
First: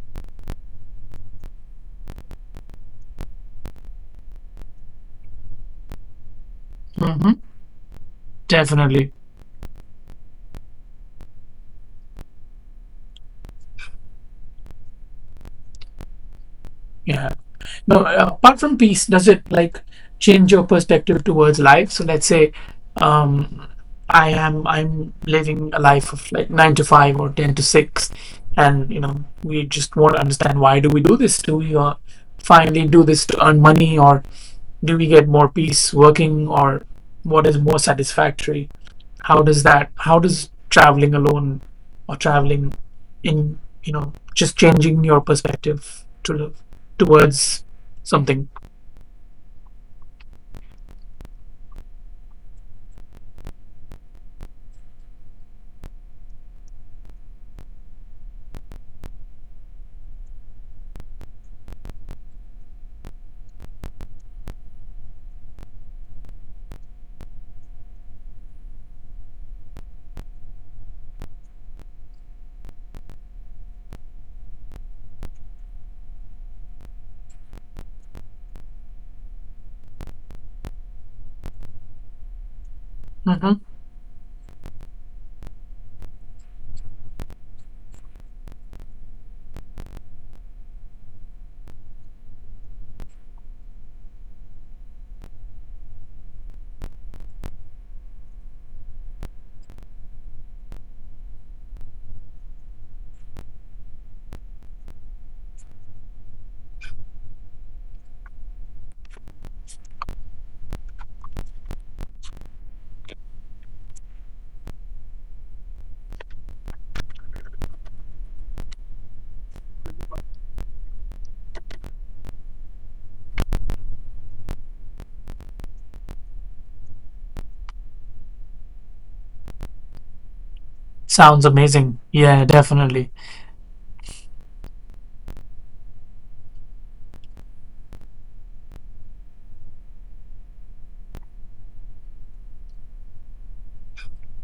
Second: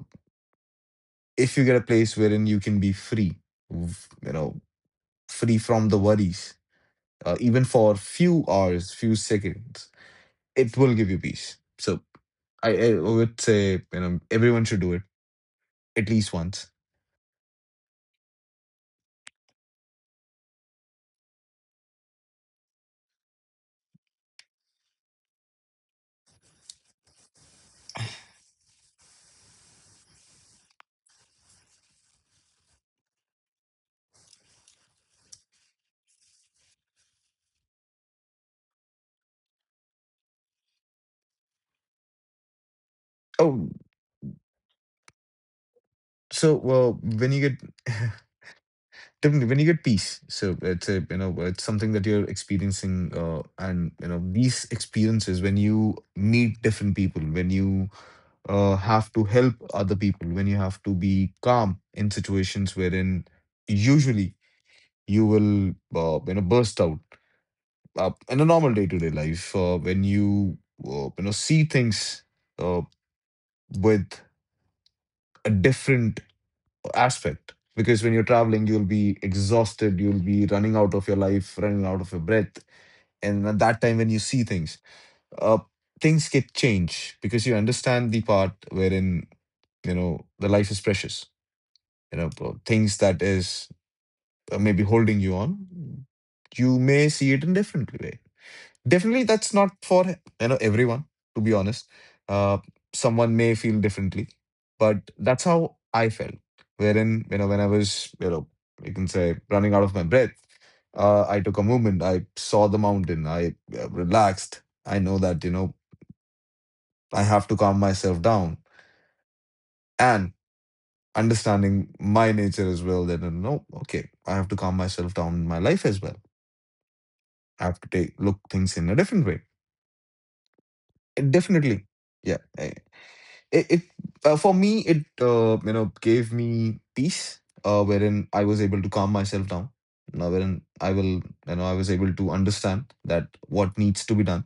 S2: if you get a place wherein you can be free, you know, free from the worries,
S1: Mm-hmm.
S2: even for few hours,
S1: Definitely.
S2: few seconds, it will give you peace. So, I would say, you know, everyone should do it at least once.
S1: Yeah. No, apart from peace, does it like change your perspective towards life? So let's say um, I am, I'm living a life of like 9 to 5 or 10 to 6, and you know we just want to understand why do we do this? Do we finally do this to earn money, or do we get more peace working, or what is more satisfactory? How does that? How does traveling alone or traveling in
S2: Oh,
S1: you know just changing your perspective to
S2: so
S1: live
S2: well when you get
S1: towards something.
S2: definitely when you get peace, so it's a, you know, it's something that you're experiencing, and you know, these experiences, when you meet different people, when you have to help other people, when you have to be calm in situations wherein usually you will burst out in a normal day to day life, when you you know, see things. Uh, with a different aspect. Because when you're traveling, you'll be exhausted, you'll be running out of your life, running out of your breath, and
S1: Hmm.
S2: at that time when you see things, uh, things get changed. Because you understand the part wherein you know the life is precious, you know, things that is maybe holding you on, you may see it in different way. Definitely that's not for, you know, everyone, to be honest. uh, someone may feel differently, but that's how I felt. Wherein, you know, when I was, you know, you can say running out of my breath, I took a moment, I saw the mountain, I relaxed. I know that, you know, I have to calm myself down. And understanding my nature as well, that you know, okay, I have to calm myself down in my life as well. I have to take, look things in a different way. It
S1: Sounds
S2: definitely,
S1: amazing.
S2: yeah,
S1: Yeah,
S2: it,
S1: definitely
S2: it for me, it you know, gave me peace. Wherein I was able to calm myself down now, wherein I will, you know, I was able to understand that what needs to be done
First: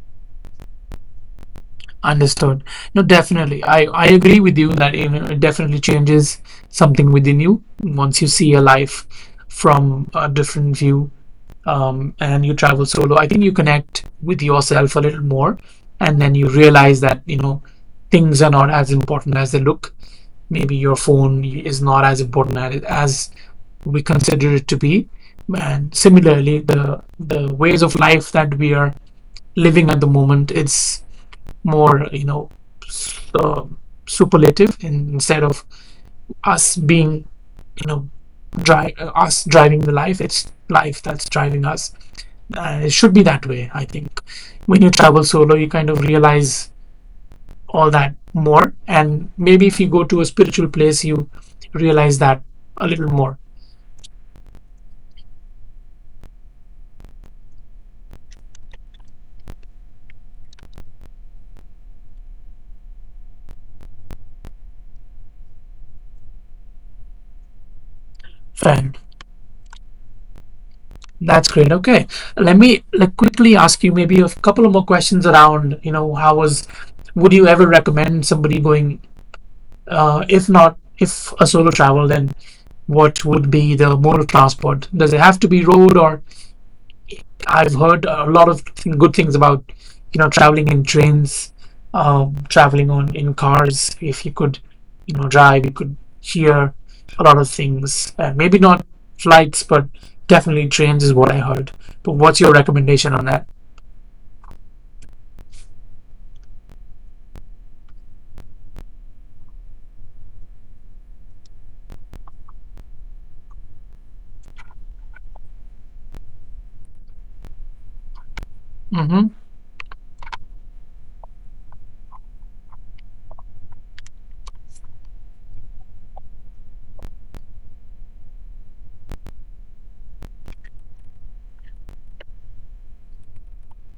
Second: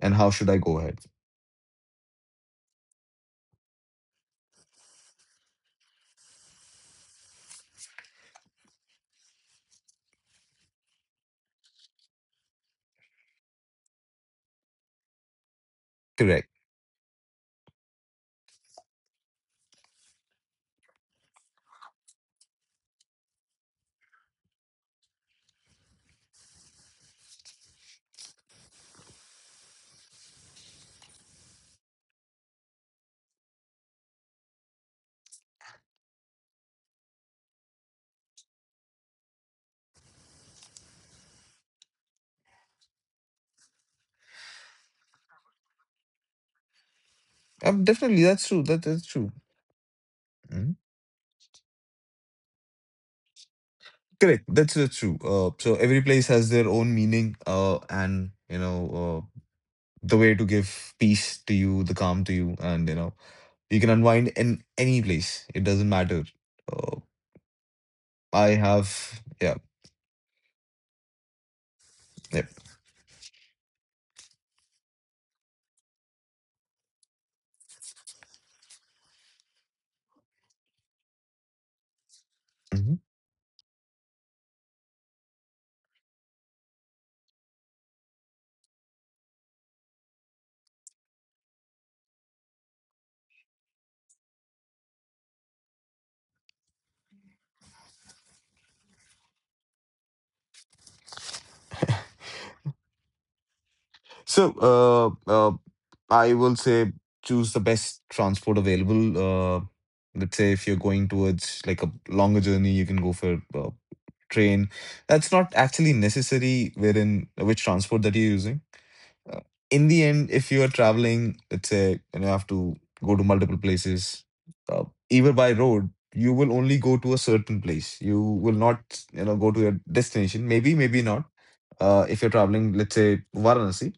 S2: and how should I go ahead.
S1: understood. No, definitely. I agree with you that you know, it definitely changes something within you once you see your life from a different view, and you travel solo, I think you connect with yourself a little more, and then
S2: Correct.
S1: you realize that you know things are not as important as they look. Maybe your phone is not as important as we consider it to be, and similarly, the ways of life that we are living at the moment, it's more you know uh, superlative instead of us being you know us driving the life. It's life that's driving us. It should be that way, I think. When you travel solo you kind of realize all that
S2: Definitely, that's true,
S1: more,
S2: that's
S1: and
S2: true.
S1: maybe if you go to a spiritual
S2: Mhm.
S1: place you realize that a little more,
S2: Correct, that's true. So every place has their own meaning, and you know, the way to give peace to you, the calm to you. And you know, you can unwind in any place, it doesn't matter. uh, I
S1: friend.
S2: have. Yeah.
S1: That's great. Okay,
S2: Yeah.
S1: let me like quickly ask you maybe a couple of more questions around you know how was, would you ever recommend somebody going if not if a solo travel then
S2: Mhm.
S1: what would be the mode of transport? Does it have to be road or I've heard a lot of good things about, you know, traveling in trains, traveling on in cars. If you could, you know, drive, you could hear a lot of things. Maybe not flights, but definitely trains is what I heard. But what's your recommendation on that?
S2: So, I will say, choose the best transport available. Let's say if you're going towards like a longer journey, you can go for train. That's not actually necessary wherein which transport that you're using.
S1: Mm-hmm.
S2: Uh, in the end, if you are traveling, let's say, and you have to go to multiple places, uh, either by road, you will only go to a certain place. You will not, you know, go to your destination. Maybe, maybe not. If you're traveling, let's say, Varanasi.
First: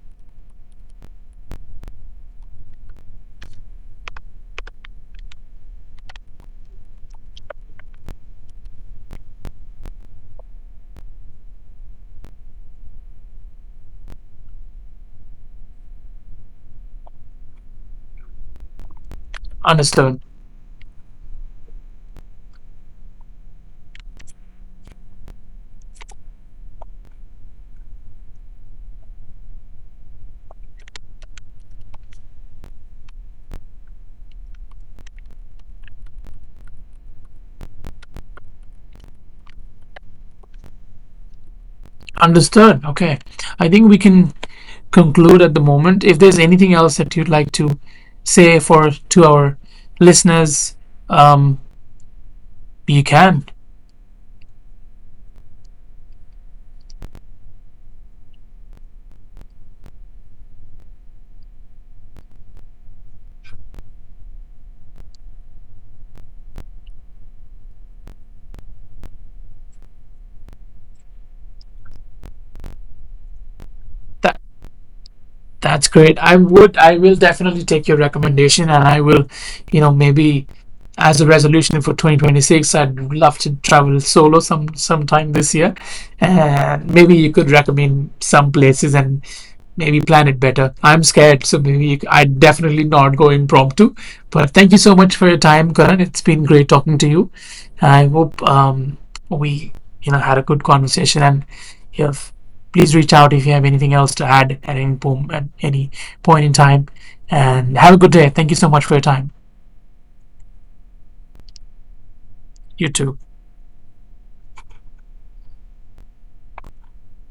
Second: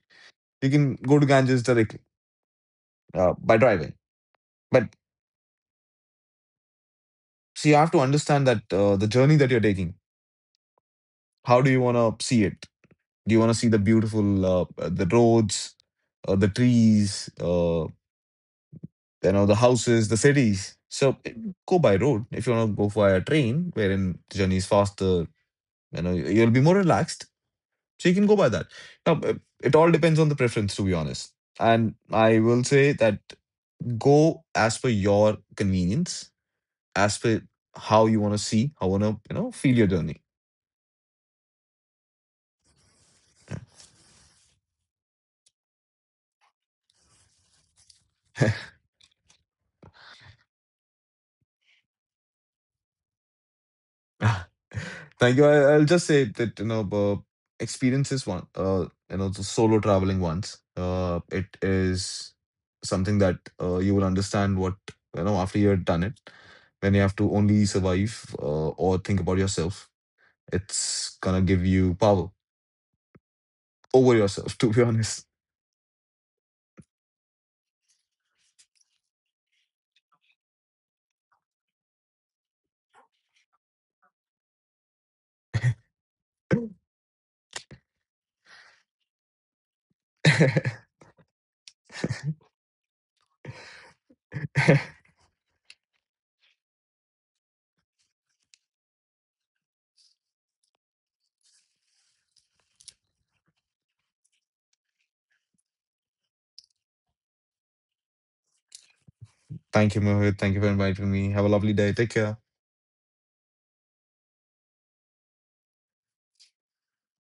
S2: You can go to Ganges directly by driving. But see, you have to understand that the journey that you're taking, how do you want to see it? Do you want to see the beautiful the roads, the trees, you know, the houses, the
S1: Understood.
S2: cities? So, go by road. If you want to go for a train, wherein the journey is faster, you know, you'll be more relaxed. So you can go by that. Now, it all depends on the preference, to be honest. And I will say that, go as per your convenience, as per how you want to see, how you want to, you know, feel your journey.
S1: Understood. Okay. I think we can conclude at the moment. If there's anything else that you'd like to say for to our listeners, um, you can.
S2: Thank you. I'll just say that, you know, experience is one, you know, the solo traveling ones. It is something that you will understand what, you know, after you have done it. When you have to only survive or think about yourself, it's gonna give you power over
S1: That.
S2: yourself, to be honest.
S1: That's great. I would, I will definitely take your recommendation and I will, you know, maybe as a resolution for 2026, I'd love to travel solo some sometime this year. And maybe you could recommend some places and maybe plan it better.
S2: Thank
S1: I'm scared, so maybe you, I'd definitely not go impromptu. But thank you so much for your time, Karan. It's been great talking to you. I hope we, you know, had a good conversation and you have please reach out if you have anything else to add at any, at any point in time. And have a good day. Thank you so much for your time.
S2: you, Mohit. Thank you for inviting me. Have a lovely day. Take care.
S1: You too.